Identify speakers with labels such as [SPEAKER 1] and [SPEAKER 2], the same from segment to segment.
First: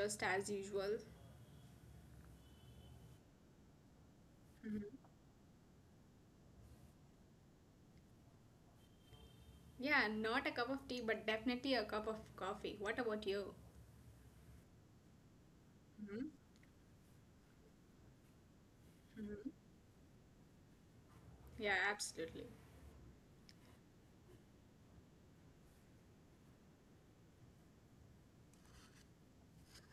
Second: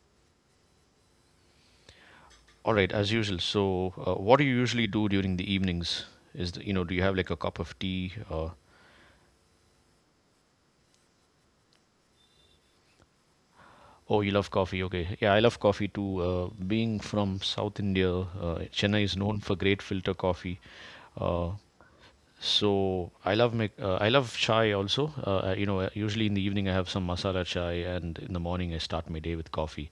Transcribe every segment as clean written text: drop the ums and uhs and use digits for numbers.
[SPEAKER 1] just as usual.
[SPEAKER 2] All right, as usual. So, what do you usually
[SPEAKER 1] Mhm.
[SPEAKER 2] do during the evenings? Is the, do you have like a cup of tea?
[SPEAKER 1] Yeah, not a cup of tea, but definitely a cup of coffee. What about you?
[SPEAKER 2] Oh, you love coffee. Okay. Yeah, I love coffee too.
[SPEAKER 1] Hmm.
[SPEAKER 2] Being from South India, Chennai is known
[SPEAKER 1] Hmm.
[SPEAKER 2] for great filter coffee. Uh,
[SPEAKER 1] Yeah, absolutely.
[SPEAKER 2] I love chai also. Usually in the evening I have some masala chai, and in the morning I start my day with coffee.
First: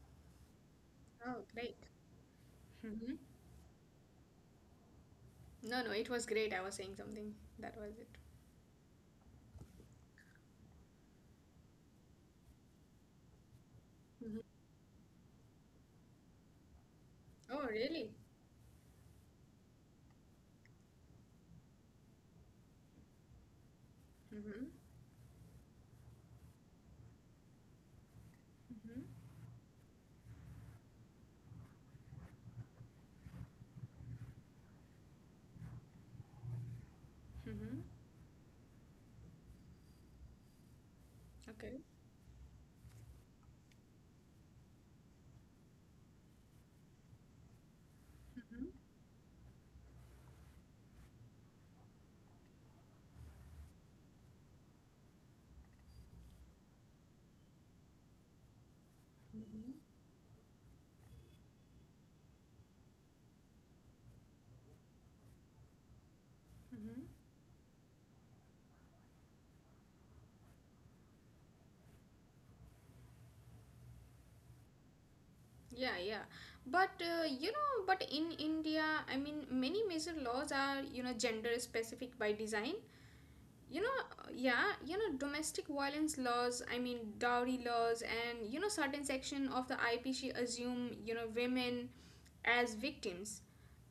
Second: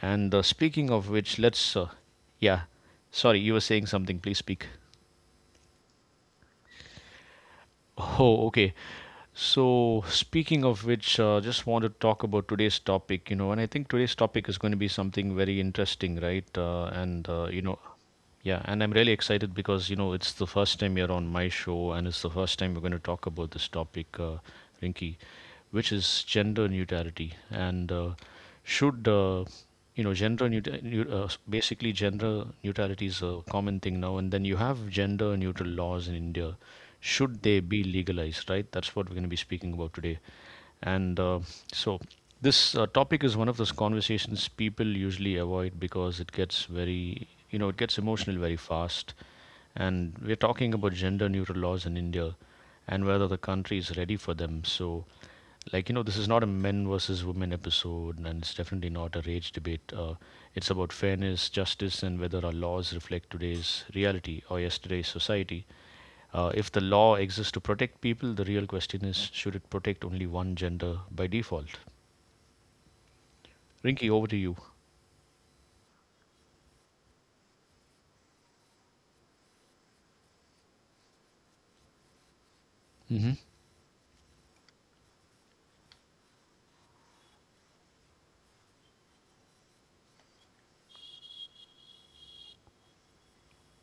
[SPEAKER 2] And Speaking of which,
[SPEAKER 1] Oh, great.
[SPEAKER 2] yeah,
[SPEAKER 1] Hmm.
[SPEAKER 2] sorry, you were saying something. Please speak.
[SPEAKER 1] No, no, it was great. I was saying something. That was it.
[SPEAKER 2] Oh, okay. So, speaking of which, just want to talk about today's topic, you know, and I think today's
[SPEAKER 1] Hmm.
[SPEAKER 2] topic is going to be something very interesting, right?
[SPEAKER 1] Oh, really?
[SPEAKER 2] Yeah, and I'm really excited because, you know, it's the first time you're on my show and it's the first time we're going to talk about this topic,
[SPEAKER 1] Hmm.
[SPEAKER 2] Rinky, which is gender neutrality. And, should
[SPEAKER 1] Hmm.
[SPEAKER 2] you know gender neut- Basically, gender neutrality is a common thing now, and then you have gender neutral laws in India. Should they
[SPEAKER 1] Hmm.
[SPEAKER 2] be legalized, right? That's what we're going to be speaking about today. And
[SPEAKER 1] Okay.
[SPEAKER 2] so this Topic is one of those conversations people usually avoid because it gets very, you know, it gets emotional very
[SPEAKER 1] Hmm.
[SPEAKER 2] fast. And we're talking about gender neutral laws in India and whether the country is ready for them. So, like, you know, this is not a men versus women episode, and it's definitely not a rage debate. It's about fairness, justice, and whether our laws reflect today's reality or yesterday's society. If the law
[SPEAKER 1] Hmm.
[SPEAKER 2] exists to protect people, the real question is, should it protect only one gender by default? Rinky, over to you.
[SPEAKER 1] Yeah. But you know, but in India, I mean, many major laws are, you know, gender specific by design.
[SPEAKER 2] Hmm.
[SPEAKER 1] You know, yeah, you know, domestic violence laws, I mean dowry laws, and you know certain section of the IPC assume, you know, women as victims.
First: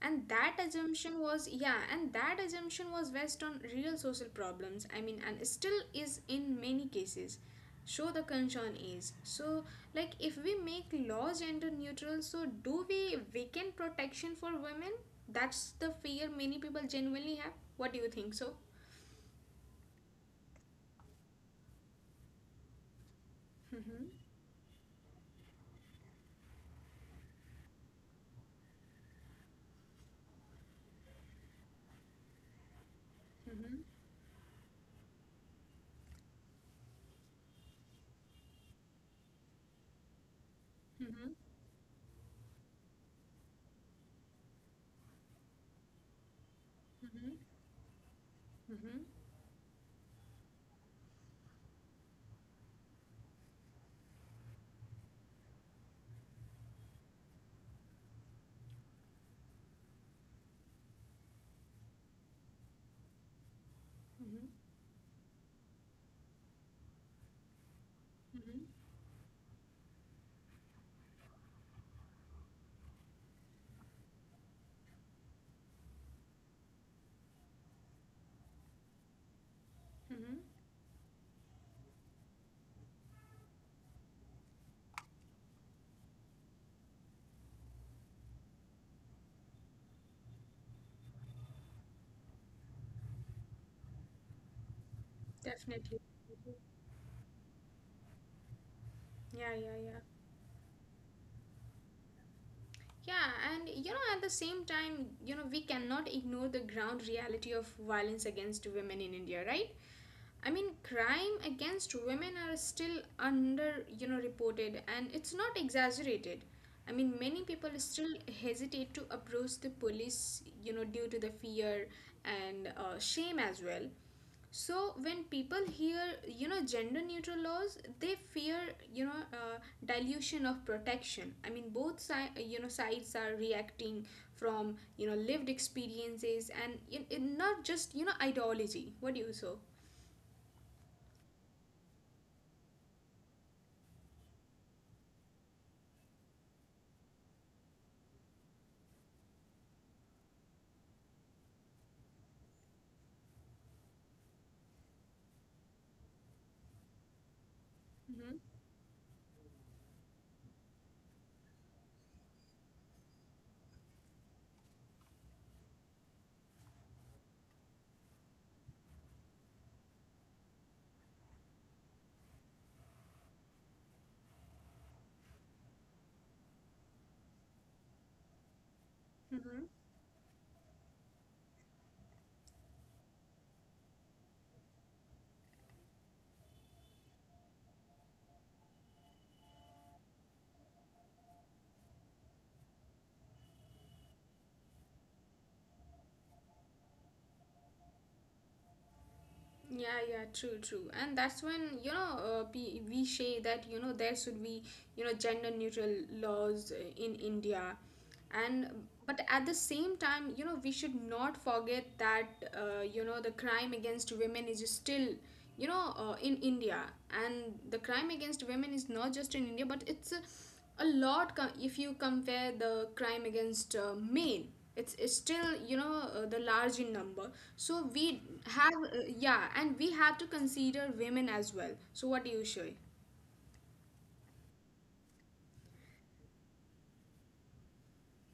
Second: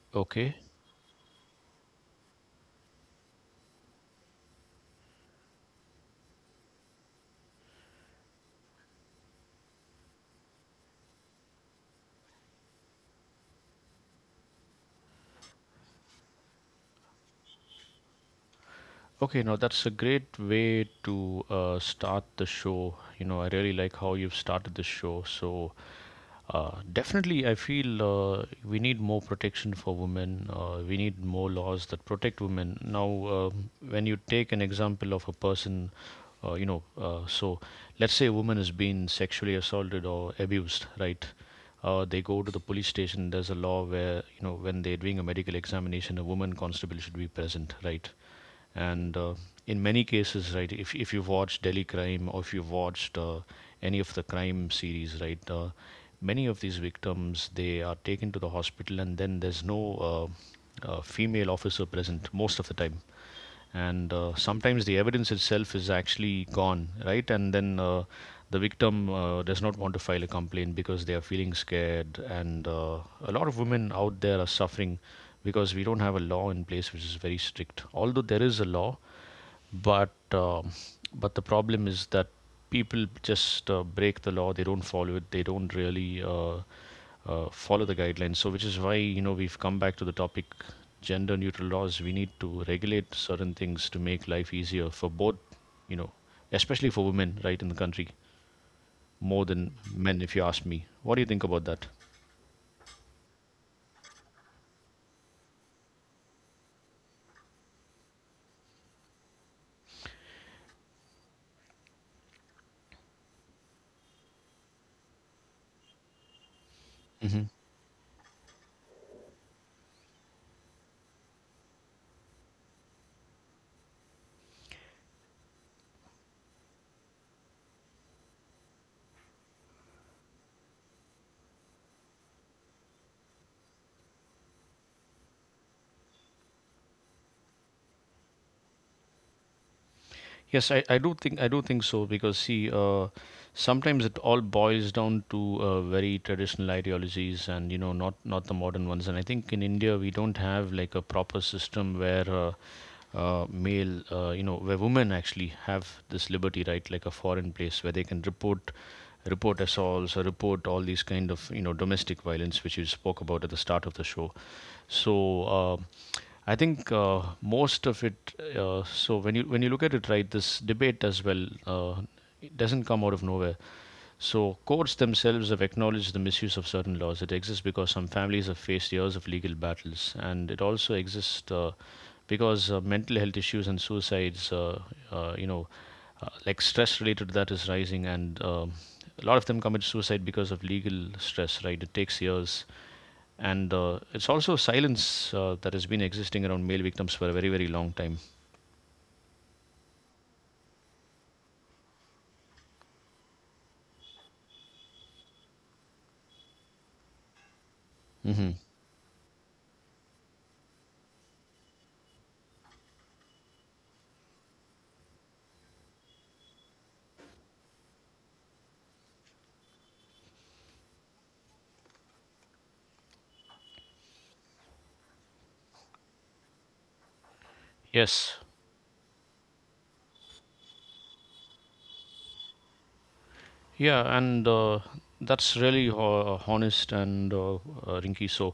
[SPEAKER 1] And that
[SPEAKER 2] Okay.
[SPEAKER 1] assumption was, yeah, and that assumption was based on real social problems, I mean, and still is in many cases. So the concern is, so like if we make laws gender neutral, so do we weaken protection for women? That's the fear many people genuinely have. What do you think, so?
[SPEAKER 2] Okay, now that's a great way to start the show. You know, I really like how you've started the show. So, definitely, I feel we need more protection for women. We need more laws that protect women. Um when you take an example of a person, uh, you know, uh, so let's say a woman has been sexually assaulted or abused, right? They go to the police station. There's a law where, you know, when they're doing a medical examination, a woman constable should be present, right? and In many cases, right, if you've watched Delhi Crime or if you've watched any of the crime series, right, many of these victims, they are taken to the hospital, and then there's no female officer present most of the time. And
[SPEAKER 1] Mm-hmm.
[SPEAKER 2] Sometimes the evidence itself is actually gone, right? and then The
[SPEAKER 1] Mm-hmm.
[SPEAKER 2] victim does not want to file a complaint because they are feeling scared, and a lot of women out there are suffering because we don't have a law in place which is very strict. Although there is a law, but
[SPEAKER 1] Mm-hmm.
[SPEAKER 2] um, but the problem is that people just break the law. They don't follow it. They don't really follow the guidelines. So, which is why, you know, we've come back to the topic, gender neutral laws. We need to regulate certain things to make life easier for both, you
[SPEAKER 1] Definitely.
[SPEAKER 2] know, especially for women, right, in the country, more
[SPEAKER 1] Yeah, yeah,
[SPEAKER 2] than
[SPEAKER 1] yeah.
[SPEAKER 2] men, if you ask me. What do you think about that?
[SPEAKER 1] Yeah, and you know, at the same time, you know, we cannot ignore the ground reality of violence against women in India, right? I mean, crime against women are still under, you know, reported, and it's not exaggerated. I mean, many
[SPEAKER 2] Hmm.
[SPEAKER 1] people still hesitate to approach the police, you know, due to the fear and shame as well. So when people hear, you know, gender neutral laws, they fear, you know, dilution of protection. I mean, you know, sides are reacting from, you know, lived experiences and, you know, not just, you know, ideology. What do you, so?
[SPEAKER 2] Yes, I do think, I do think so, because see, sometimes it all boils down to very traditional ideologies, and you know, not the modern ones. And I think in India we don't have like a proper system where where women actually have this liberty, right? Like a foreign place where they can
[SPEAKER 1] Mm-hmm.
[SPEAKER 2] report assaults or report all these kind of, you know, domestic violence, which you spoke about at the start of the show. so uh, I think most of it. So when you, when you look at it, right, this debate as well, it doesn't come out of nowhere. So courts themselves have acknowledged the misuse of certain laws. It exists because some families have faced years of legal
[SPEAKER 1] Mm-hmm.
[SPEAKER 2] battles, and it also exists because mental health issues and suicides, uh, you know, like stress related to that is rising, and a lot of them commit suicide because of legal stress, right? It takes years. And It's also silence that has been existing around male victims for a very, very long time.
[SPEAKER 1] Yeah, yeah, true, true. And that's when, you know, we say that, you know, there should be, you know, gender neutral laws in India.
[SPEAKER 2] Hmm.
[SPEAKER 1] And, but at the same time, you know, we should not forget that, you know, the crime against women is still, you know, in India. And the crime against women is not just in India, but it's if you compare the crime against male, it's still, you know, the large in number. So we
[SPEAKER 2] Yes.
[SPEAKER 1] have yeah, and we have to consider women as well. So what do you say?
[SPEAKER 2] Yeah, and that's really honest and Rinky. So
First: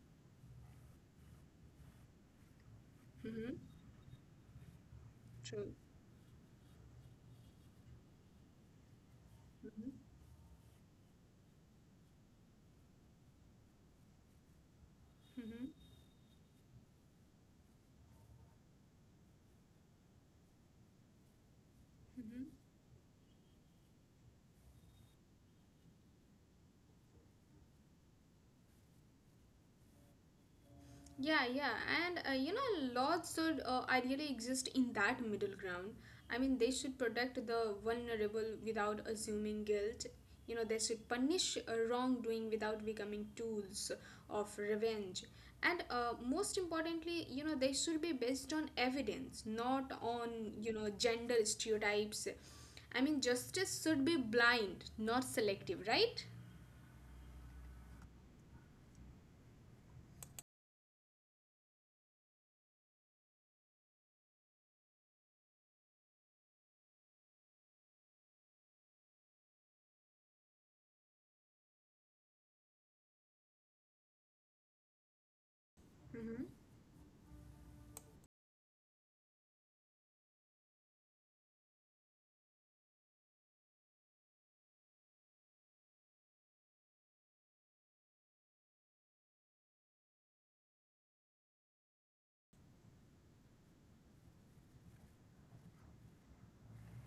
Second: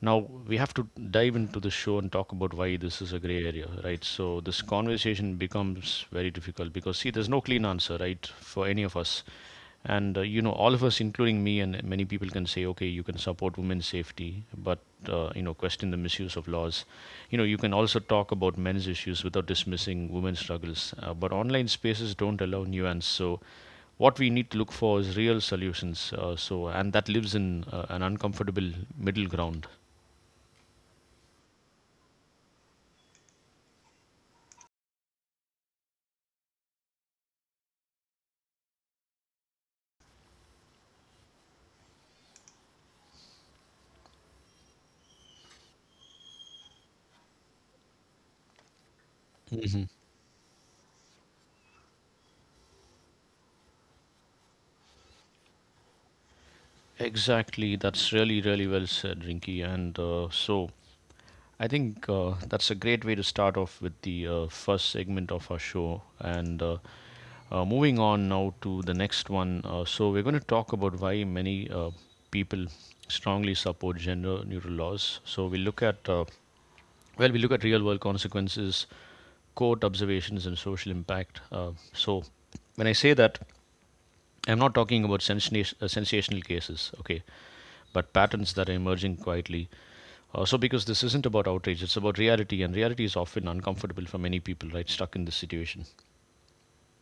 [SPEAKER 2] now we have to dive into the show and talk about why this is a gray
[SPEAKER 1] Mm-hmm.
[SPEAKER 2] area, right? So this conversation
[SPEAKER 1] True.
[SPEAKER 2] becomes very difficult, because see, there's no clean answer, right, for any of us. And You know, all of us, including me, and many people can say, okay, you can support women's safety, but you know,
[SPEAKER 1] Mm-hmm.
[SPEAKER 2] question the misuse of laws. You know, you can also talk about men's issues without dismissing women's struggles. But online spaces don't allow nuance, so what we need to look for is real solutions. And that lives in an uncomfortable middle ground.
[SPEAKER 1] Yeah, yeah, and you know, laws should ideally exist in that middle ground. I mean, they should protect the vulnerable without assuming guilt. You know, they should punish wrongdoing without becoming tools of revenge. And most importantly, you know, they should be based on evidence, not on, you know, gender stereotypes. I mean, justice should be blind, not selective, right?
[SPEAKER 2] Exactly, that's really, really well said, Rinki. I think that's a great way to start off with the first segment of our show. And Moving on now to the next one. We're going to talk about why many people strongly support gender neutral laws. So, we look at, uh,
[SPEAKER 1] Mm-hmm.
[SPEAKER 2] well, we look at real world consequences, court observations, and social impact. When I say that, I'm not talking about sensational cases, okay, but patterns that are emerging quietly. Also, because this isn't about outrage, it's about reality, and reality is often uncomfortable for many people, right? Stuck in this situation.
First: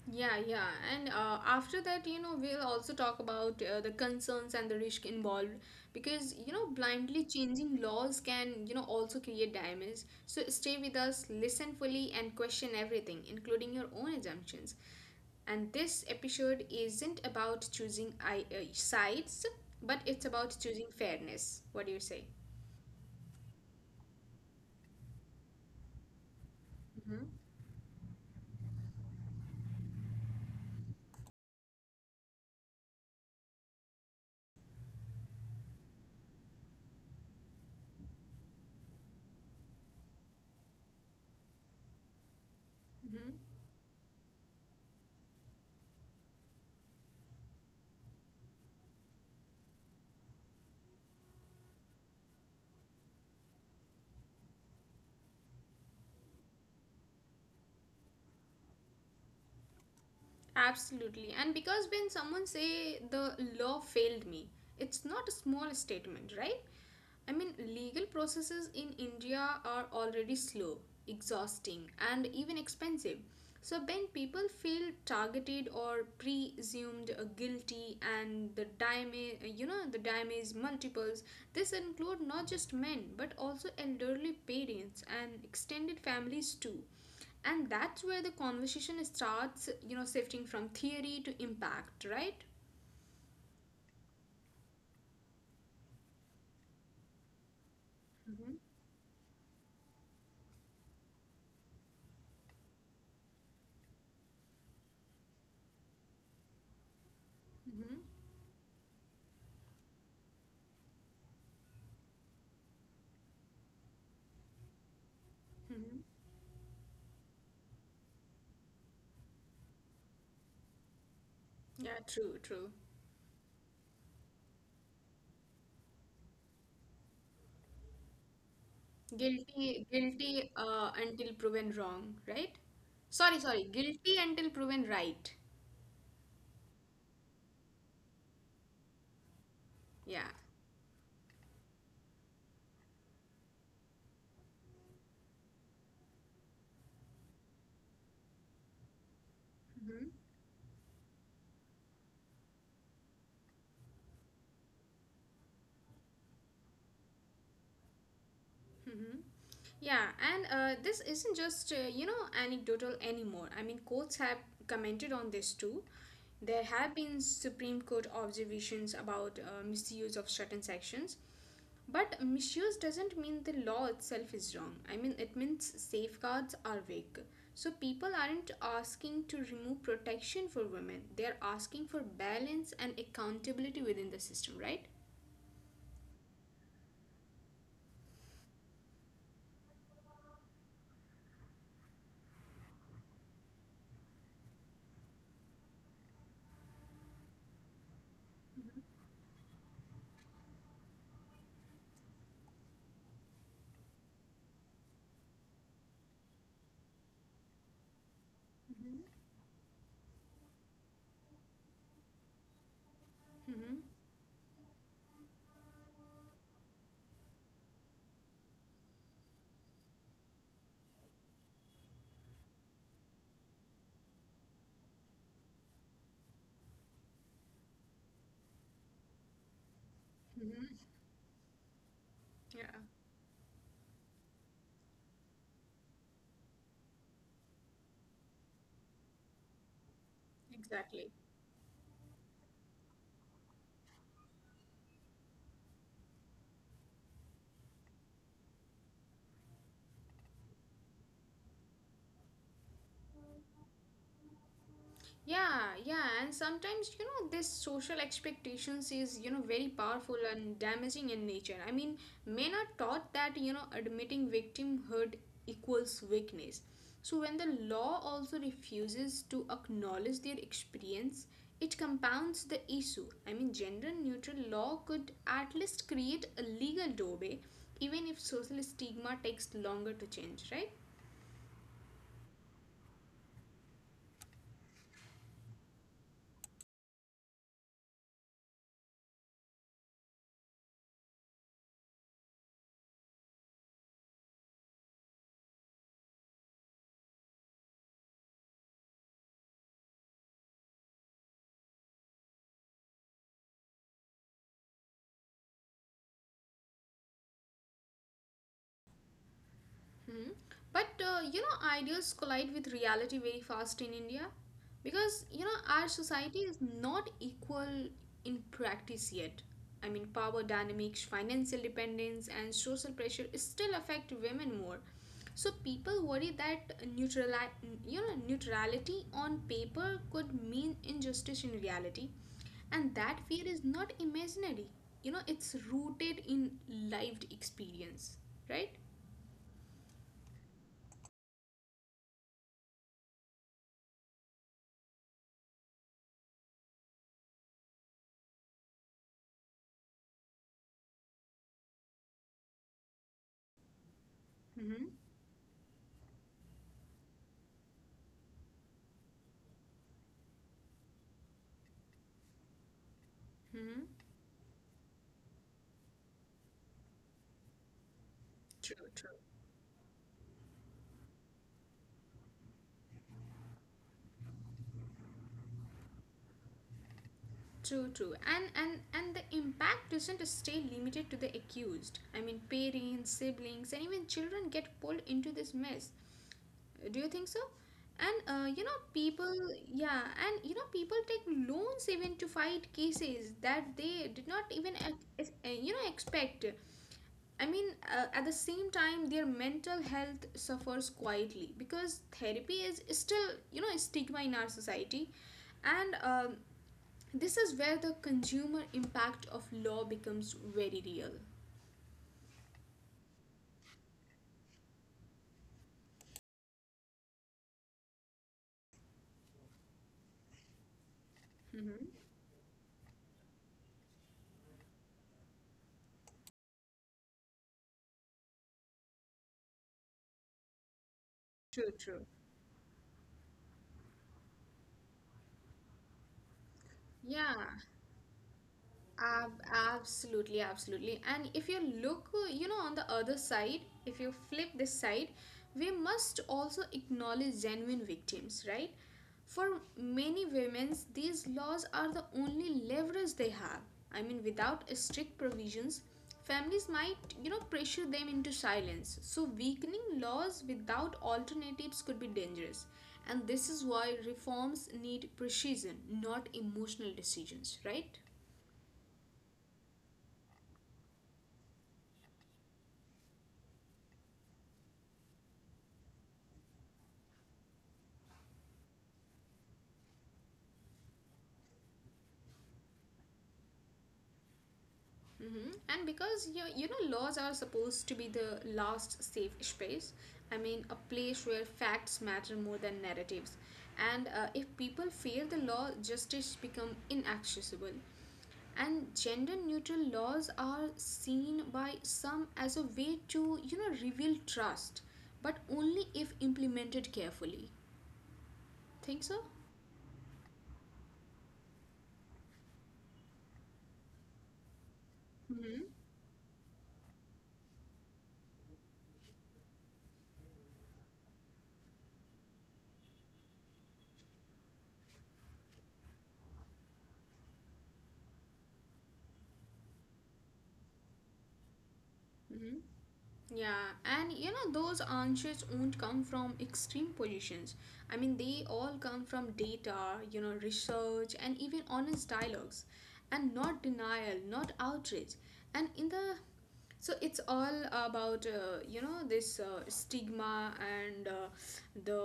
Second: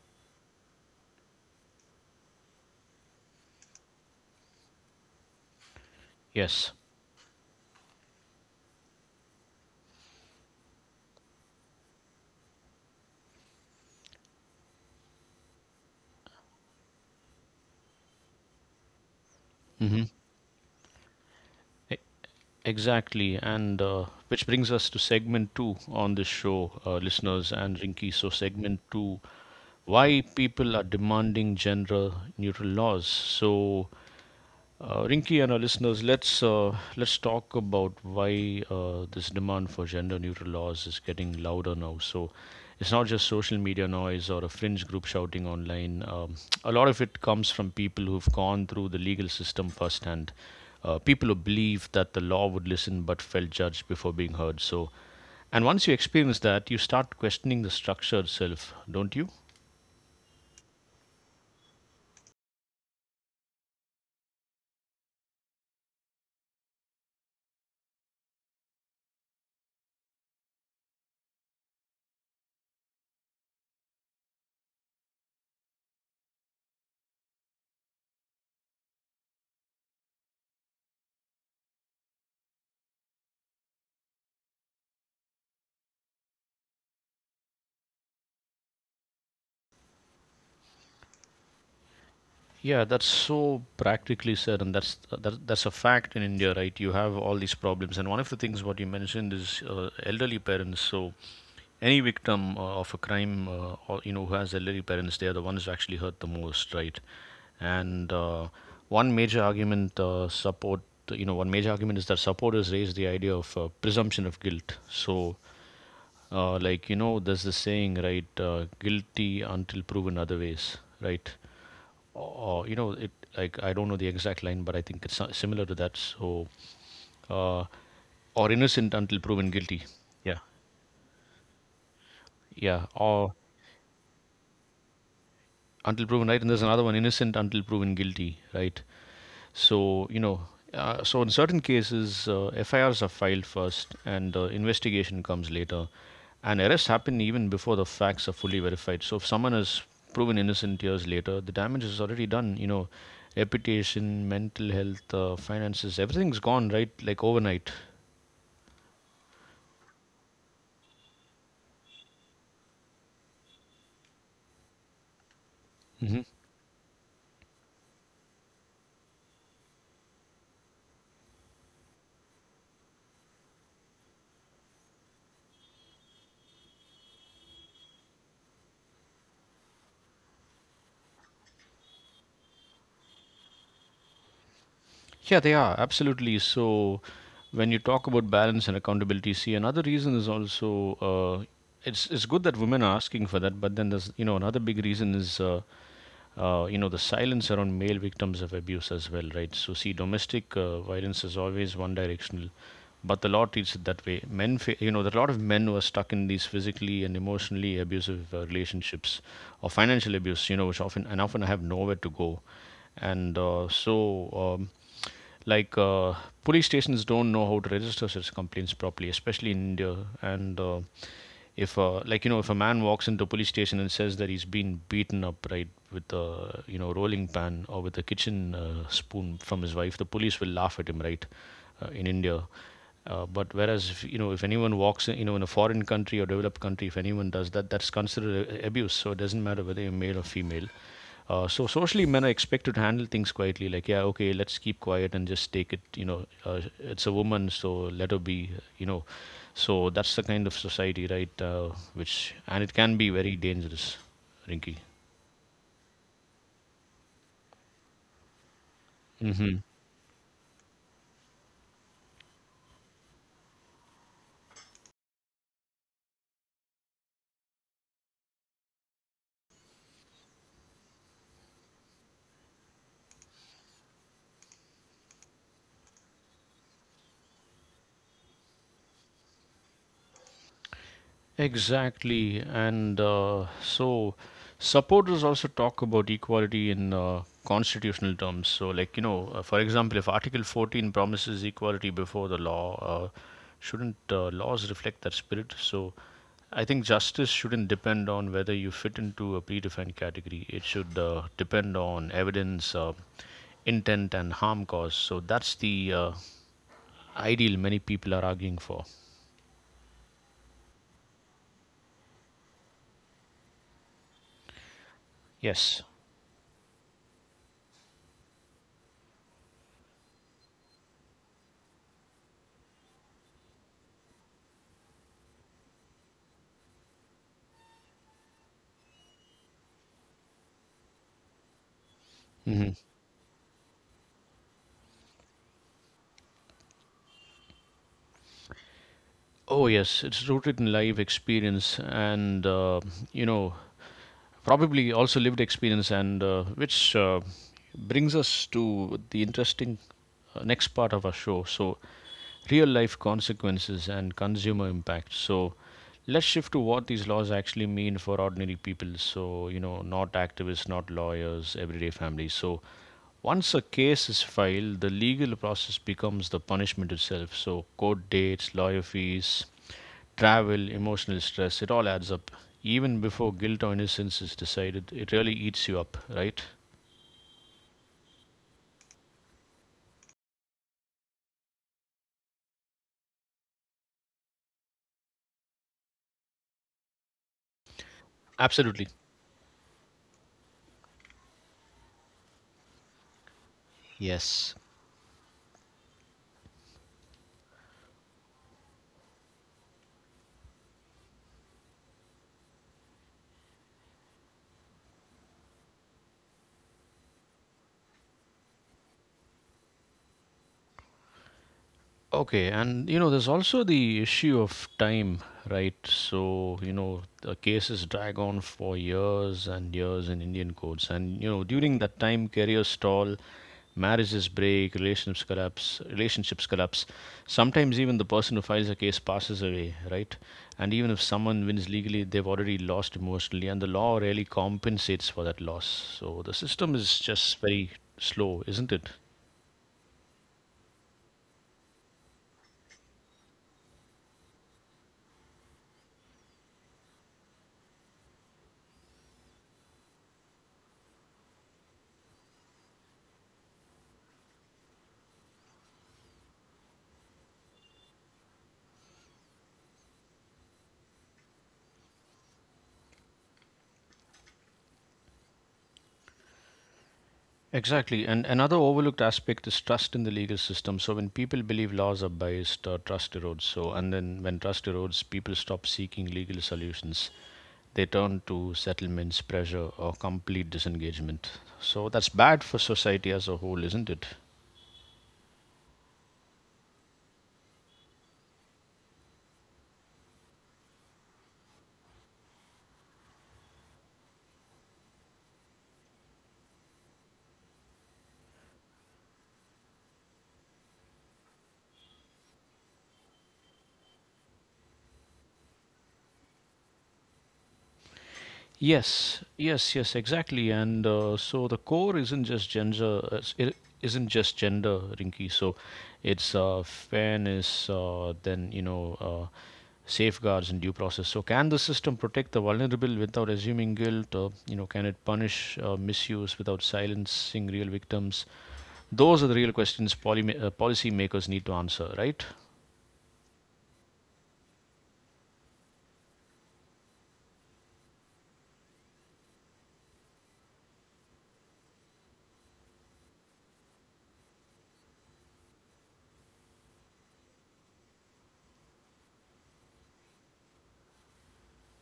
[SPEAKER 1] Yeah, yeah. And after that, you know, we'll also talk about the concerns and the risk involved because, you know,
[SPEAKER 2] Yes.
[SPEAKER 1] blindly changing laws can, you know, also create damage. So stay with us, listen fully, and question everything, including your own assumptions. And this episode isn't about choosing sides, but
[SPEAKER 2] Hmm.
[SPEAKER 1] it's about choosing fairness. What do you say?
[SPEAKER 2] Exactly. And Which brings us to segment two on this show, listeners and Rinky. So, segment two, why people are demanding gender neutral laws. So, Rinky and our listeners, let's talk about why this demand for gender-neutral laws is getting louder now. So it's not just social media noise or a fringe group shouting online. A lot of it comes from people who've gone through the legal system firsthand, people who believe that the law would listen but felt judged before being heard. So, and once you experience that, you start questioning the structure itself, don't you?
[SPEAKER 1] Absolutely. And because when someone say the law failed me, it's not a small statement, right? I mean, legal processes in India are already slow, exhausting, and even expensive. So when people feel targeted or presumed guilty, and the damage, you know, the damage multiples, this include not just men but also elderly parents and extended families too. And that's where the conversation starts, you know, shifting from theory to impact, right?
[SPEAKER 2] Yeah, that's so practically said, and that's a fact in India, right? You have all these problems, and one of
[SPEAKER 1] Hmm.
[SPEAKER 2] the things what you mentioned is elderly parents. So, any victim of a crime, or, you know, who has elderly parents, they are the ones who actually hurt the most, right?
[SPEAKER 1] Hmm.
[SPEAKER 2] And One major argument one major argument is that supporters raise the idea of presumption of guilt. So,
[SPEAKER 1] Hmm.
[SPEAKER 2] like you know, there's this saying, right? Guilty until proven otherwise, right?
[SPEAKER 1] Yeah, true, true.
[SPEAKER 2] Or, you know it, like I don't know the exact line, but I think it's similar to that. So, uh, or innocent until proven
[SPEAKER 1] Guilty,
[SPEAKER 2] guilty.
[SPEAKER 1] guilty
[SPEAKER 2] Yeah.
[SPEAKER 1] uh, until proven wrong, right?
[SPEAKER 2] Yeah,
[SPEAKER 1] Sorry,
[SPEAKER 2] or
[SPEAKER 1] sorry. Guilty until proven right.
[SPEAKER 2] until proven right, and there's another one, innocent until proven guilty, right?
[SPEAKER 1] Yeah.
[SPEAKER 2] So you know, so in certain cases, FIRs are filed first, and investigation comes later, and arrests happen even before the facts are fully verified. So if someone is proven innocent years later, the damage is already done. You know, reputation, mental health, finances, everything's gone right, like overnight.
[SPEAKER 1] Mm-hmm. Yeah, and this isn't just you know, anecdotal anymore. I mean, courts have commented on this too.
[SPEAKER 2] Mm-hmm.
[SPEAKER 1] There have been Supreme Court observations about misuse of certain sections, but misuse doesn't mean the law itself is wrong. I mean, it means safeguards are weak. So people aren't asking to remove protection for women. They're asking for balance and accountability within the system, right?
[SPEAKER 2] Yeah, they are absolutely. So, when you talk about balance and accountability, see, another reason is also it's good that women are asking for that, but then there's, you know, another big reason is you know, the silence around male victims of abuse as well, right? So, see, domestic violence is always one directional, but the law treats it that way. Men, fa- you know, There are a lot of men who are stuck in these physically and emotionally abusive relationships or financial abuse, you know, which often and often have nowhere to go, and
[SPEAKER 1] Mm-hmm.
[SPEAKER 2] so. Like uh, police stations don't know how to register such complaints properly, especially in India. And if like, you know, if a man walks into a police station and says that he's been beaten up, right, with a, you know, rolling pan or with a kitchen spoon from his wife, the
[SPEAKER 1] Mm-hmm.
[SPEAKER 2] police will laugh at him, right? In India.
[SPEAKER 1] Yeah,
[SPEAKER 2] But whereas if, you know, if anyone walks in, you know, in a foreign country or developed country, if anyone does that, that's considered abuse. So it doesn't matter whether you're male or female.
[SPEAKER 1] exactly.
[SPEAKER 2] So socially, men are expected to handle things quietly, like, yeah, okay, let's keep quiet and just take it. You know, it's a woman, so let her be. You know, so that's the kind of society, right? Which and it can be very dangerous, Rinky.
[SPEAKER 1] Yeah, yeah, and sometimes, you know, this social expectations is, you know, very
[SPEAKER 2] Hmm.
[SPEAKER 1] powerful and damaging in nature. I mean, men are taught that, you know, admitting victimhood equals weakness. So when the law also refuses to acknowledge their experience, it compounds the issue. I mean, gender neutral law could at least create a legal doorway, even if social stigma takes longer to change, right?
[SPEAKER 2] Exactly. And so supporters also talk about equality in constitutional terms. So, like, you know, for example, if Article 14 promises equality before the law, uh, shouldn't laws reflect that spirit? So, I think justice shouldn't depend on whether you fit into a predefined category. It should depend on evidence, intent, and harm caused. So, that's the ideal many people are arguing for.
[SPEAKER 1] Hmm. But you know, ideas collide with reality very fast in India because, you know, our
[SPEAKER 2] Yes.
[SPEAKER 1] society is not equal in practice yet. I mean, power dynamics, financial dependence, and social pressure still affect women more. So people worry that you know, neutrality on paper could mean injustice in reality, and that fear is not imaginary. You know, it's rooted in lived experience, right?
[SPEAKER 2] Oh, yes, it's rooted in live experience and, you know, probably also lived experience, and which brings us to the interesting next part of our show. So, real life consequences and consumer impact. So, let's shift to what these laws actually mean for ordinary people. So, you know, not activists, not lawyers, everyday families. So, once a
[SPEAKER 1] Hmm.
[SPEAKER 2] case is filed, the legal process becomes the punishment itself. So, court dates,
[SPEAKER 1] True,
[SPEAKER 2] lawyer
[SPEAKER 1] true.
[SPEAKER 2] fees, travel, emotional stress, it all adds up. Even before guilt or innocence is decided, it really eats you up, right?
[SPEAKER 1] True, true. And the impact doesn't stay limited to the accused. I mean, parents, siblings, and even children get pulled into this mess. Do you think so? And you know,
[SPEAKER 2] Absolutely.
[SPEAKER 1] people, yeah, and you know, people take loans even to fight cases that they did not
[SPEAKER 2] Yes.
[SPEAKER 1] even, you know, expect. I mean, at the same time, their mental health suffers quietly because therapy is still, you know, a stigma in our society. And this is where the consumer impact of law becomes very real.
[SPEAKER 2] Okay, and you know, there's also the issue of time, right? So, you know, the cases drag on for years and years in Indian courts. And, you know, during that time, careers stall, marriages break, relationships collapse. Sometimes even the person who files a case passes away, right? And even if someone
[SPEAKER 1] True,
[SPEAKER 2] wins
[SPEAKER 1] true.
[SPEAKER 2] legally, they've already lost emotionally, and the law rarely compensates for that loss. So the system is
[SPEAKER 1] Yeah,
[SPEAKER 2] just very slow, isn't it?
[SPEAKER 1] Ab- absolutely, absolutely. And if you look, you know, on the other side, if you flip this side, we must also acknowledge genuine victims, right? For many women, these laws are the only leverage they have. I mean, without strict provisions, families might, you know, pressure them into silence. So, weakening laws without alternatives could be dangerous. And this is why reforms need precision, not emotional decisions, right?
[SPEAKER 2] Exactly. And another overlooked aspect is trust in the legal system. So when people believe laws are biased, trust erodes. So and then when trust erodes, people stop seeking legal solutions. They turn to settlements, pressure, or complete disengagement. So that's bad for society as a whole, isn't it?
[SPEAKER 1] Hmm. And because you know, laws are supposed to be the last safe space, I mean a place where facts matter more than narratives. And if people fear the law, justice become inaccessible. And gender neutral laws are seen by some as a way to, you know, reveal trust, but only if implemented carefully. Think so?
[SPEAKER 2] Yes, yes, yes, exactly. And so the core isn't just gender, it isn't just gender, Rinky.
[SPEAKER 1] Mm-hmm.
[SPEAKER 2] So it's fairness, then you know, uh, safeguards and due process. So can the system protect the vulnerable without assuming guilt? Or, you know, can it punish misuse without silencing real victims? Those are the real questions policymakers need to answer, right?
[SPEAKER 1] Mm-hmm. Yeah, and you know, those answers won't come from extreme positions. I mean, they all come from data, you know, research, and even honest dialogues, and not denial, not outrage. And in the, so it's all about you know, this stigma and the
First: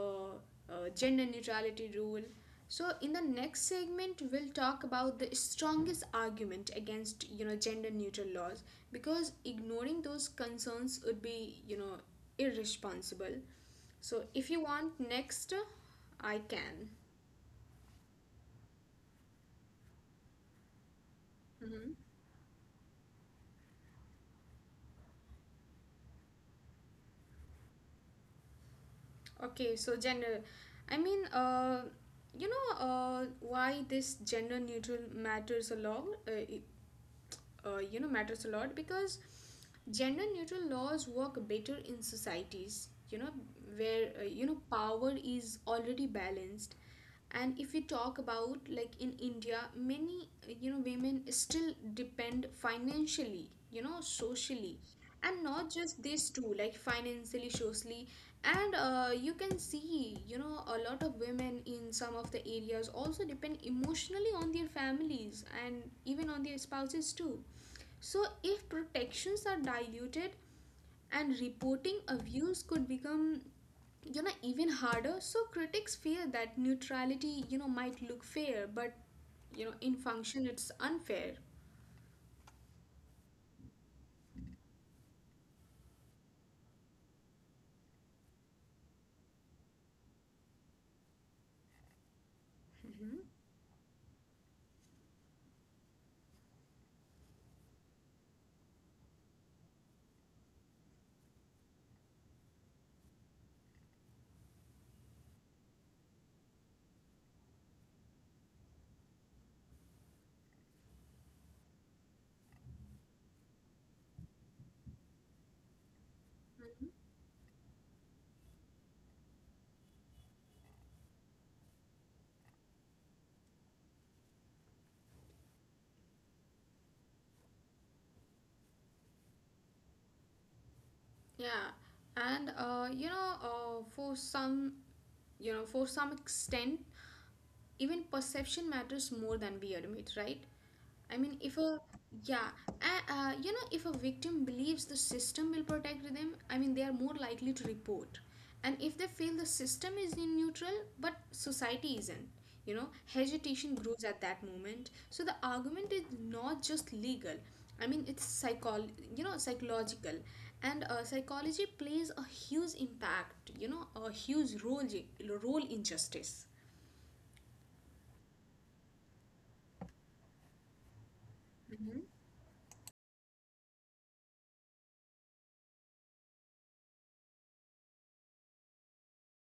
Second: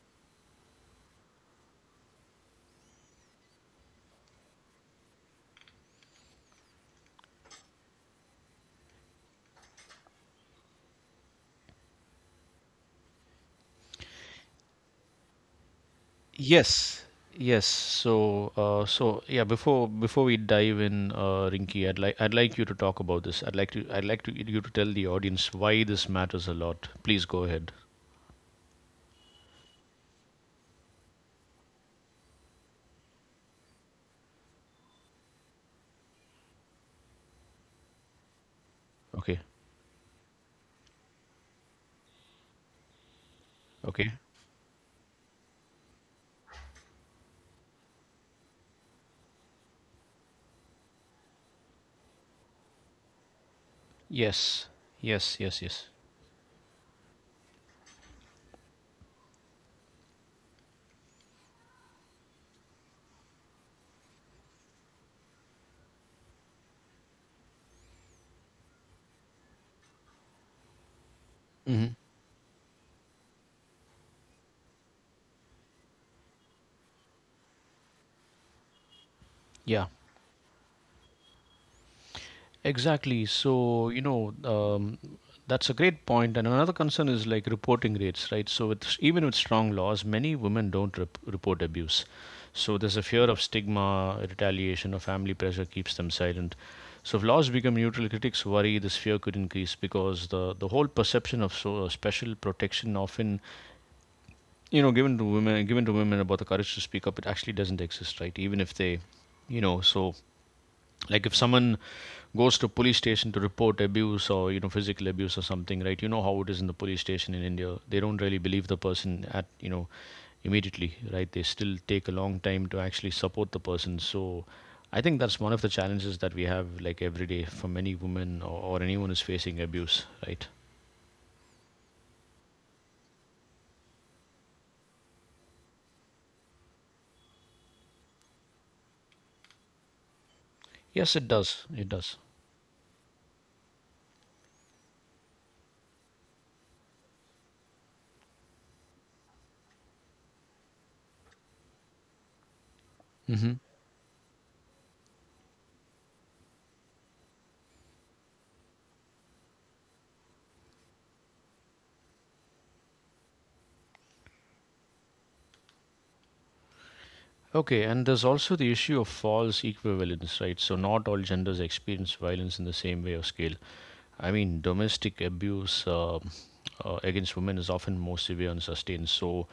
[SPEAKER 1] gender neutrality rule. So in the next segment we'll talk about the strongest argument against, you know, gender neutral laws because ignoring those concerns would be, you know, irresponsible. So if you want next, I can.
[SPEAKER 2] Yes, yes. So yeah. Before we dive in, Rinky,
[SPEAKER 1] Hmm.
[SPEAKER 2] I'd like you to talk about this. I'd like to you to tell the audience why this matters a lot. Please go ahead.
[SPEAKER 1] Okay, so gender, I mean, you know, why this gender neutral matters a lot, you know, matters a lot because
[SPEAKER 2] Okay.
[SPEAKER 1] gender neutral laws work better in societies, you know,
[SPEAKER 2] Okay.
[SPEAKER 1] where you know, power is already balanced. And if we talk about like in India, many you know, women still depend financially, you know,
[SPEAKER 2] Yes.
[SPEAKER 1] socially,
[SPEAKER 2] Yes.
[SPEAKER 1] and
[SPEAKER 2] Yes.
[SPEAKER 1] not
[SPEAKER 2] Yes.
[SPEAKER 1] just this too, like financially, socially. And you can see, you know, a lot of women in some of the areas also depend emotionally on their families and even on their spouses too. So if protections are diluted and
[SPEAKER 2] Hmm.
[SPEAKER 1] reporting abuse could become, you know, even harder, so critics fear that neutrality, you know, might look fair, but you know,
[SPEAKER 2] Yeah.
[SPEAKER 1] in function it's unfair.
[SPEAKER 2] Exactly. So, you know, that's a great point. And another concern is like reporting rates, right? So, with, even with strong laws, many women don't report abuse. So, there's a fear of stigma, retaliation, or family pressure keeps them silent. So, if laws become neutral, critics worry this fear could increase because the whole perception of so special protection often, you know, given to women about the courage to speak up, it actually doesn't exist, right? Even if they, you know, so like if someone goes to police station to report abuse, or you know, physical abuse or something, right? You know how it is in the
[SPEAKER 1] Mhm.
[SPEAKER 2] police station in India, they don't really believe the person at, you know, immediately, right? They still take a long time to actually support the person. So I think that's one of the challenges that we have, like every day, from any woman, or anyone who's facing abuse, right?
[SPEAKER 1] Yeah, and you know, for some, you know, for some extent, even perception matters more than we admit, right?
[SPEAKER 2] yes
[SPEAKER 1] I
[SPEAKER 2] it
[SPEAKER 1] mean, if
[SPEAKER 2] does
[SPEAKER 1] a
[SPEAKER 2] it does
[SPEAKER 1] yeah, you know, if a victim believes the system will protect them, I mean they are more likely to report. And if they feel the system is in neutral but society isn't, you know,
[SPEAKER 2] Hmm.
[SPEAKER 1] hesitation grows at that moment. So the argument is not just legal, I mean, it's psychol you know, psychological. And psychology plays a huge impact, you know, a huge role in justice.
[SPEAKER 2] Okay, and there's also the issue of false equivalence, right? So, not all genders experience violence in the same way or scale. I mean, domestic abuse, against women is often more severe and sustained. So,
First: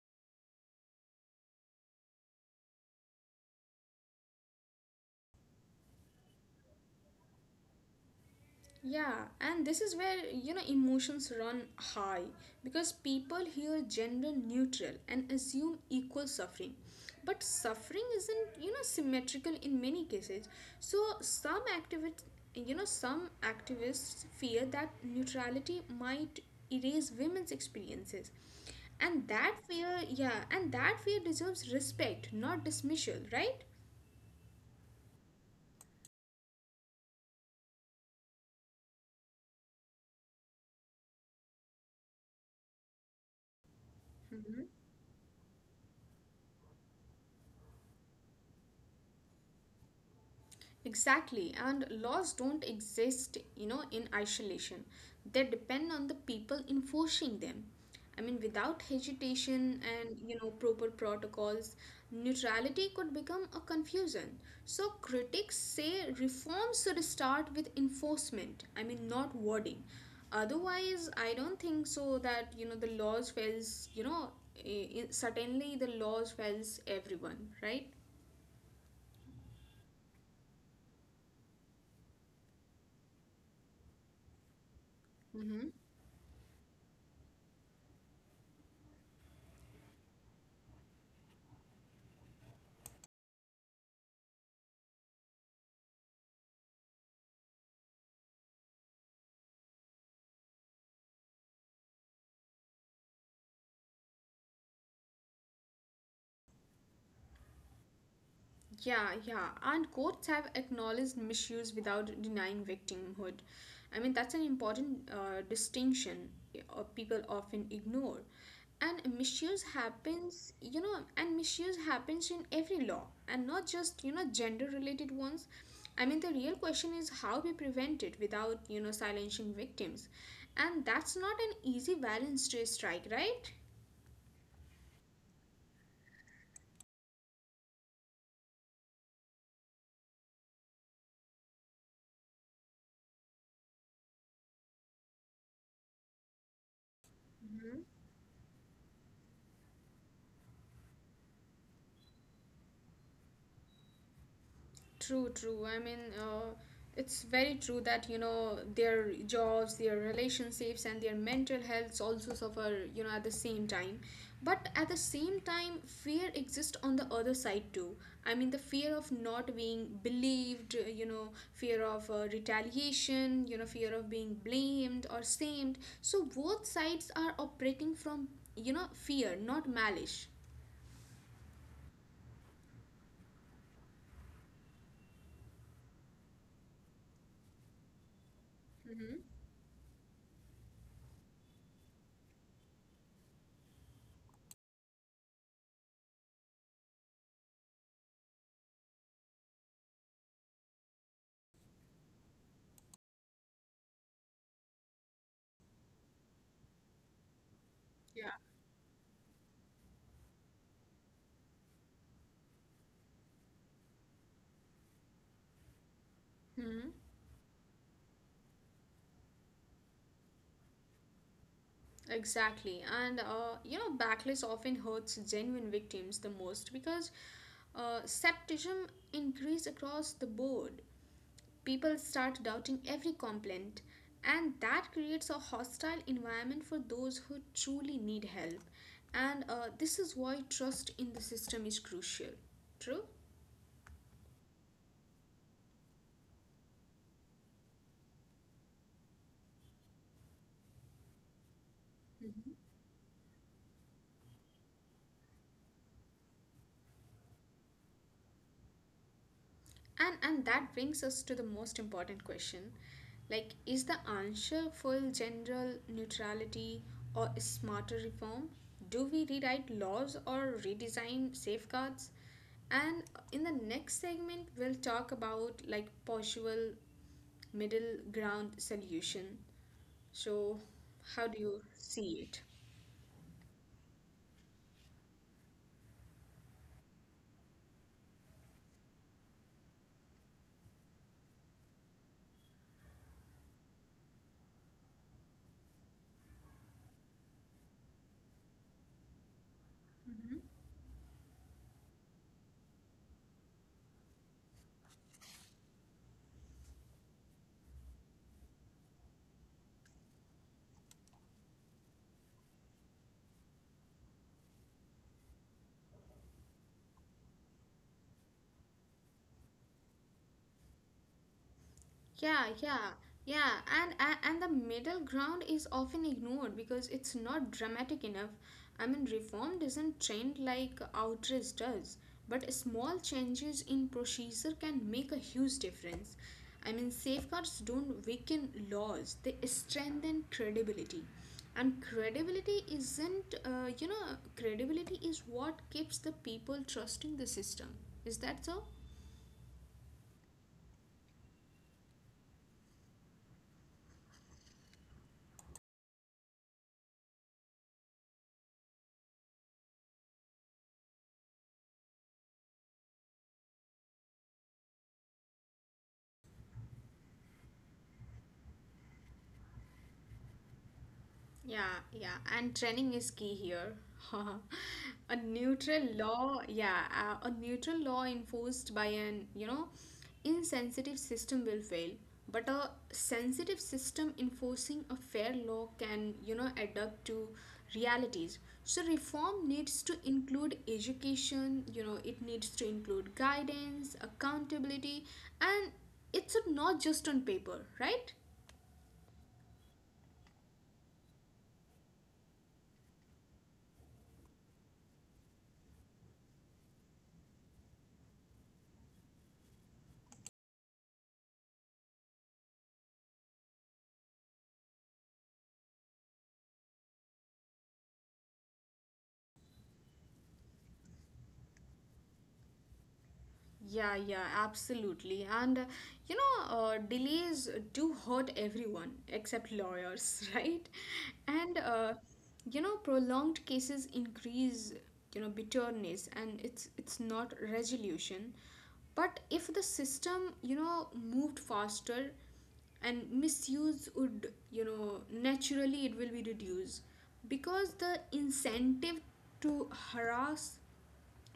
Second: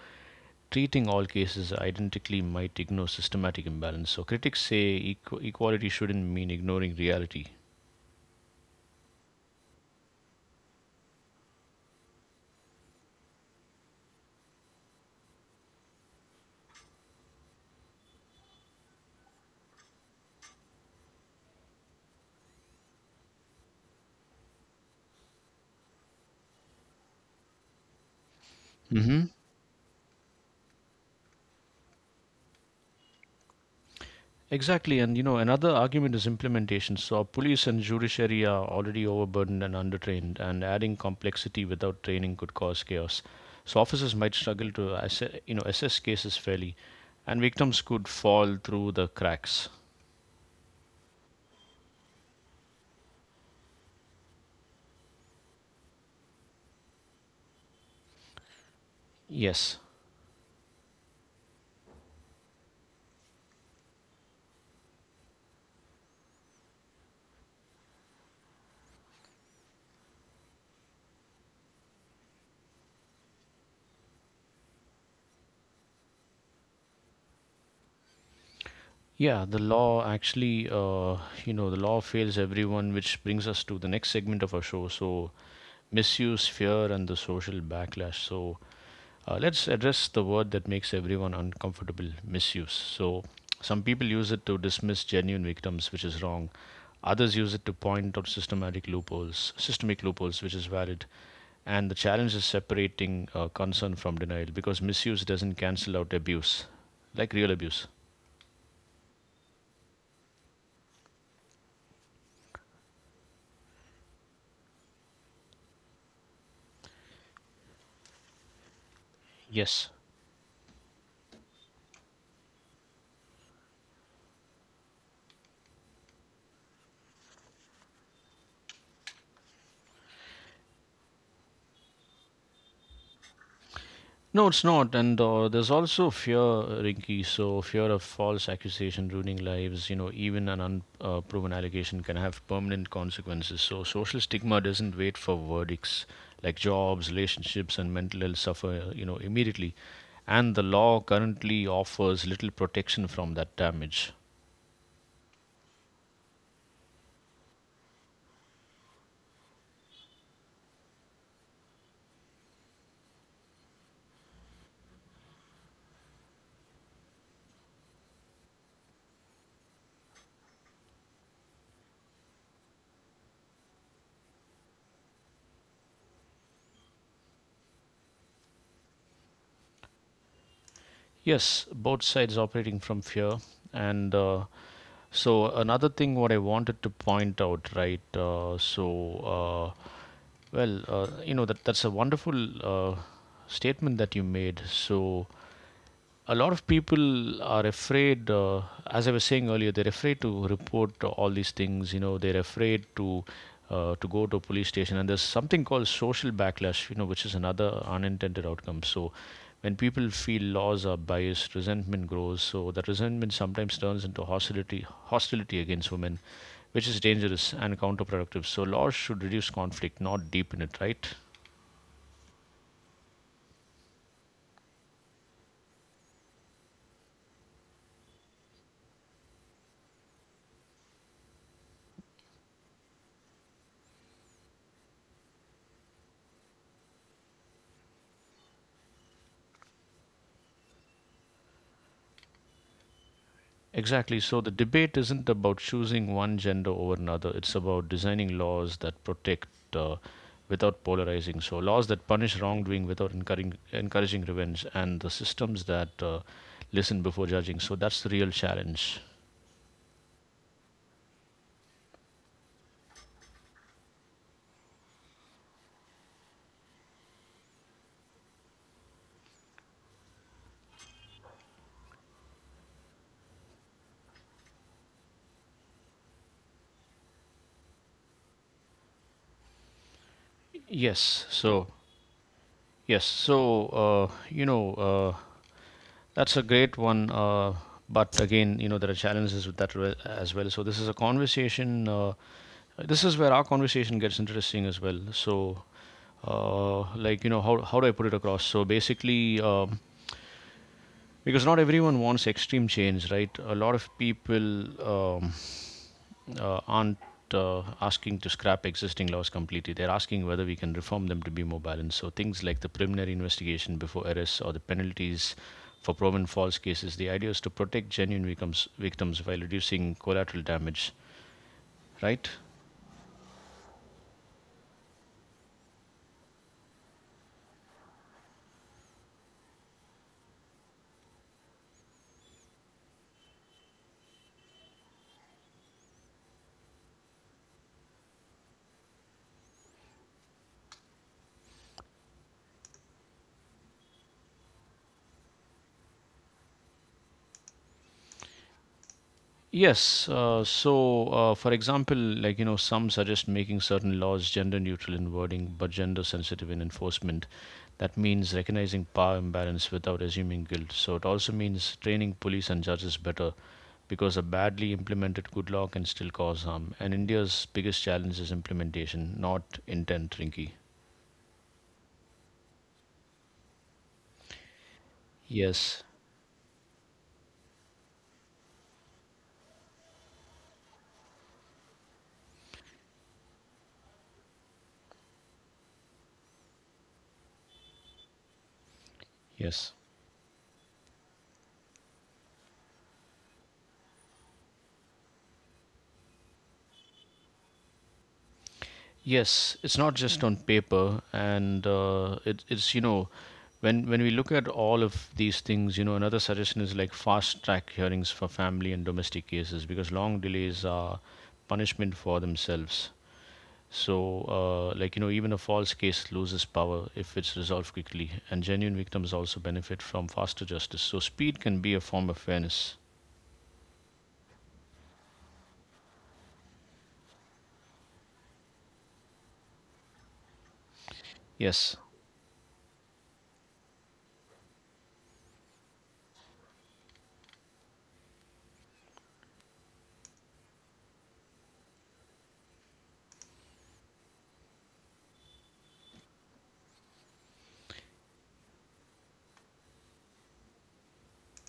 [SPEAKER 2] treating all cases identically might ignore systematic imbalance. So, critics say equality shouldn't mean ignoring reality.
[SPEAKER 1] Yeah, and this is where, you know, emotions run high because people hear gender neutral and assume equal suffering. But suffering isn't, you know, symmetrical in many cases. So some activists you know, some activists fear that neutrality might erase women's experiences.
[SPEAKER 2] Hmm.
[SPEAKER 1] And yeah, and that fear deserves respect, not dismissal, right?
[SPEAKER 2] Exactly, and you know another argument is implementation. So police and judiciary are already overburdened and undertrained, and adding complexity without training could cause chaos. So officers might struggle to you know, assess cases fairly, and victims could fall through the cracks.
[SPEAKER 1] Exactly, and laws don't exist, you know, in isolation. They depend on the people enforcing them. I mean, without
[SPEAKER 2] Yes.
[SPEAKER 1] hesitation and, you know, proper protocols, neutrality could become a confusion. So critics say reforms should start with enforcement, I mean, not wording. Otherwise, I don't think so that, you know, the laws fails, you know, certainly the laws fails everyone, right?
[SPEAKER 2] Yeah, the law actually, you know, the law fails everyone, which brings us to the next segment of our show. So, misuse, fear, and the social backlash. So, let's address the word that makes everyone uncomfortable: misuse. So, some people use it to dismiss genuine victims, which is wrong. Others use it to point out systematic loopholes, systemic loopholes, which is valid. And the challenge is separating concern from denial, because misuse doesn't cancel out abuse, like real abuse.
[SPEAKER 1] Yeah, yeah. And courts have acknowledged misuse without denying victimhood. I mean, that's an important distinction people often ignore. And misuse
[SPEAKER 2] Yes.
[SPEAKER 1] happens, you know, and misuse happens in every law and not just, you know, gender related ones. I mean, the real question is how we prevent it without, you know, silencing victims. And that's not an easy balance to strike, right?
[SPEAKER 2] No, it's not. And There's also fear, Rinky. So, fear of false accusation ruining lives, you know, even an unproven allegation can have permanent consequences. So, social stigma doesn't wait for verdicts, like jobs, relationships, and mental health suffer, you know, immediately. And the law currently offers little protection from that damage.
[SPEAKER 1] True, true. I mean, it's very true that, you know, their jobs, their relationships, and their mental health also suffer, you know, at the same time. But at the same time, fear exists on the other side too. I mean, the fear of not being believed, you know, fear of retaliation, you know, fear of being blamed or shamed. So both sides are operating from, you know, fear, not malice.
[SPEAKER 2] Yes, both sides operating from fear. And So another thing what I wanted to point out, right?
[SPEAKER 1] Mm-hmm.
[SPEAKER 2] You know that that's a wonderful uh, statement that you made. So a lot of people are afraid, as I was saying earlier, they're afraid to report all these things. You know, they're afraid to go to a police station. And there's something called social backlash, you know, which is another unintended outcome. So when people feel laws are biased, resentment grows. So that resentment sometimes turns into hostility, hostility against women,
[SPEAKER 1] Yeah.
[SPEAKER 2] which is dangerous and counterproductive. So laws should reduce conflict, not deepen it, right?
[SPEAKER 1] Exactly. And, you know, backlash often hurts genuine victims the most because scepticism increased across the board. People start doubting every complaint, and that creates a hostile environment for those who truly need help. And this is why trust in the system is crucial. True?
[SPEAKER 2] Exactly. So the debate isn't about choosing one gender over another. It's about designing laws that protect uh, without polarizing. So laws that punish wrongdoing without encouraging revenge, and the systems that listen before judging. So that's the real challenge.
[SPEAKER 1] And that brings us to the most important question. Like is the answer for general neutrality or smarter reform? Do we rewrite laws or redesign safeguards? And in the next segment we'll talk about like possible middle ground solution. So
[SPEAKER 2] Yes.
[SPEAKER 1] how do you
[SPEAKER 2] So
[SPEAKER 1] see it?
[SPEAKER 2] yes. So you know, that's a great one. But again, you know, there are challenges with that as well. So this is a conversation, this is where our conversation gets interesting as well. So, like you know, how do I put it across? So basically, because not everyone wants extreme change, right? A lot of people aren't asking to scrap existing laws completely. They're asking whether we can reform them to be more balanced. So things like the preliminary investigation before arrest or the penalties for proven false cases. The idea is to protect genuine victims, victims, while reducing collateral damage, right?
[SPEAKER 1] Yeah, yeah, yeah, and and the middle ground is often ignored because it's not dramatic enough. I mean, reform doesn't trend like outrage does, but small changes in procedure can make a huge difference. I mean, safeguards don't weaken laws; they strengthen credibility, and credibility isn't, you know, credibility is what keeps the people trusting the system. Is that so?
[SPEAKER 2] Yes. For example, like, you know, some suggest making certain laws gender neutral in wording but gender sensitive in enforcement. That means recognizing power imbalance without assuming guilt. So, it also means training police and judges better, because a badly implemented good law can still cause harm. And India's biggest challenge is implementation, not intent, Rinky.
[SPEAKER 1] Yeah, yeah, and training is key here.
[SPEAKER 2] Yes.
[SPEAKER 1] Yeah, a neutral law enforced by an, you know, insensitive system will fail. But a sensitive system enforcing a fair law can, you know, adapt to realities. So reform
[SPEAKER 2] Yes.
[SPEAKER 1] needs to include education, you know, it needs to include guidance, accountability, and it's not just on paper, right?
[SPEAKER 2] Yes, it's not just on paper, and it, it's you know, when we look at all of these things, you know, another suggestion is like fast track hearings for family and domestic cases, because long delays are punishment for themselves. So, like you know, even a false case loses power if it's resolved quickly, and genuine victims also benefit from faster justice. So, speed can be a form of fairness.
[SPEAKER 1] Yeah, yeah, absolutely. And you know, delays do hurt everyone except lawyers, right? And
[SPEAKER 2] Yes.
[SPEAKER 1] you know, prolonged cases increase, you know, bitterness, and it's not resolution. But if the system, you know, moved faster, and misuse would, you know, naturally it will be reduced because the incentive to harass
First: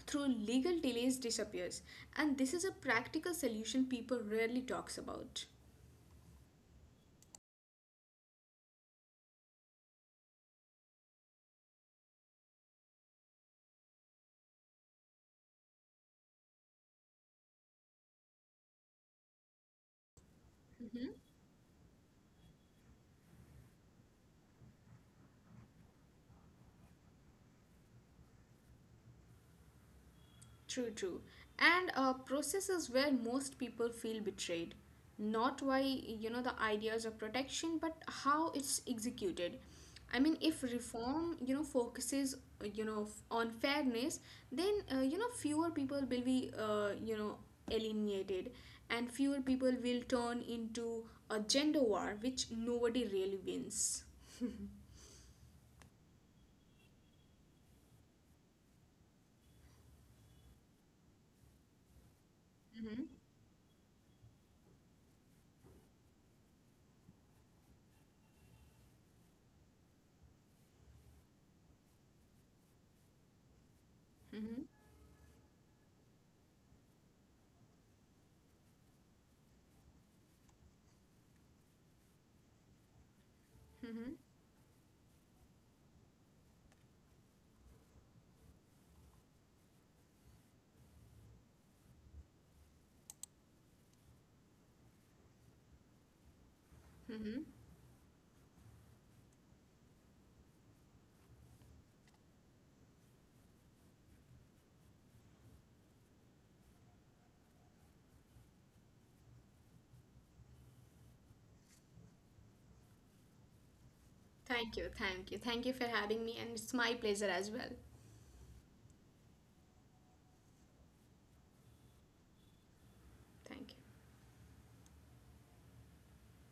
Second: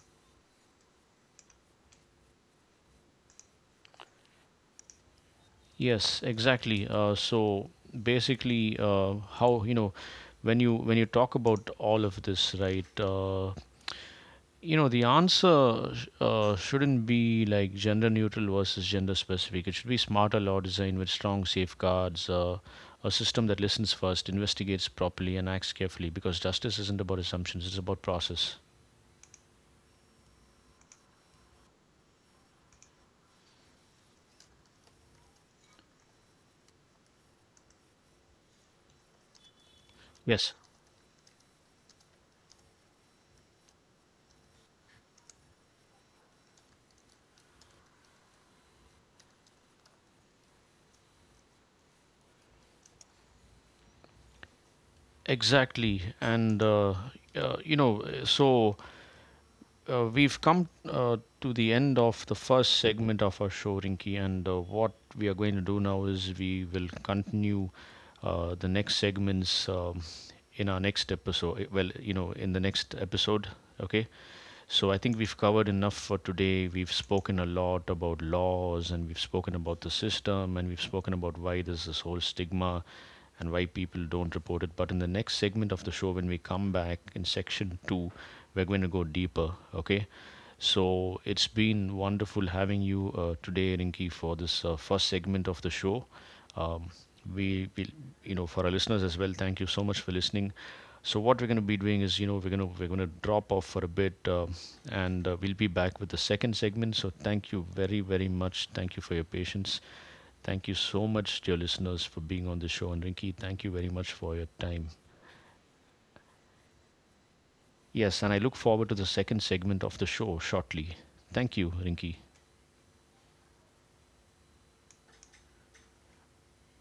[SPEAKER 1] through legal delays disappears. And this is a practical solution people rarely talks about.
[SPEAKER 2] Yes, exactly. So basically, how you know, when you talk about all of this, right? You know, the answer shouldn't be like gender neutral versus gender specific. It should be smarter law design with strong safeguards, a system that listens first, investigates properly, and acts carefully. Because justice isn't about assumptions; it's about process.
[SPEAKER 1] True, true. And processes where most people feel betrayed, not why, you know, the ideas of protection, but how it's executed. I mean,
[SPEAKER 2] Yes,
[SPEAKER 1] if reform, you know, focuses you know, on fairness, then you know, fewer people will be you know, alienated, and fewer people will turn into a gender war which nobody really wins.
[SPEAKER 2] exactly. And You know, so we've come to the end of the first
[SPEAKER 1] Mhm,
[SPEAKER 2] segment of our show, Rinky, and what we are going to do now is we will continue the next segments in our next episode. Well, you know, in the next episode, okay?
[SPEAKER 1] mhm,
[SPEAKER 2] So I think we've covered enough for today. We've spoken a lot about laws and we've spoken about the system and we've spoken about why there's this whole stigma and why people
[SPEAKER 1] mhm,
[SPEAKER 2] don't report it. But in the next segment of the show, when we come back in section two, we're going to go deeper, okay? So it's been wonderful having you today, Rinki, for this first segment of the show. Um,
[SPEAKER 1] mhm.
[SPEAKER 2] we, we, you know, for our listeners as well, thank you so much for listening. So what we're going to be doing is, you know, we're going to drop off for a bit. And We'll be back with the second segment. So, thank you very, very much. Thank you for your patience. Thank you so much, dear listeners, for being on the show. And Rinki, thank you very much for your
[SPEAKER 1] Thank you,
[SPEAKER 2] time.
[SPEAKER 1] thank you. Thank you for having me, and it's my pleasure as well.
[SPEAKER 2] Yes, and I look forward to the second segment of the show shortly. Thank you, Rinki.
[SPEAKER 1] Thank you.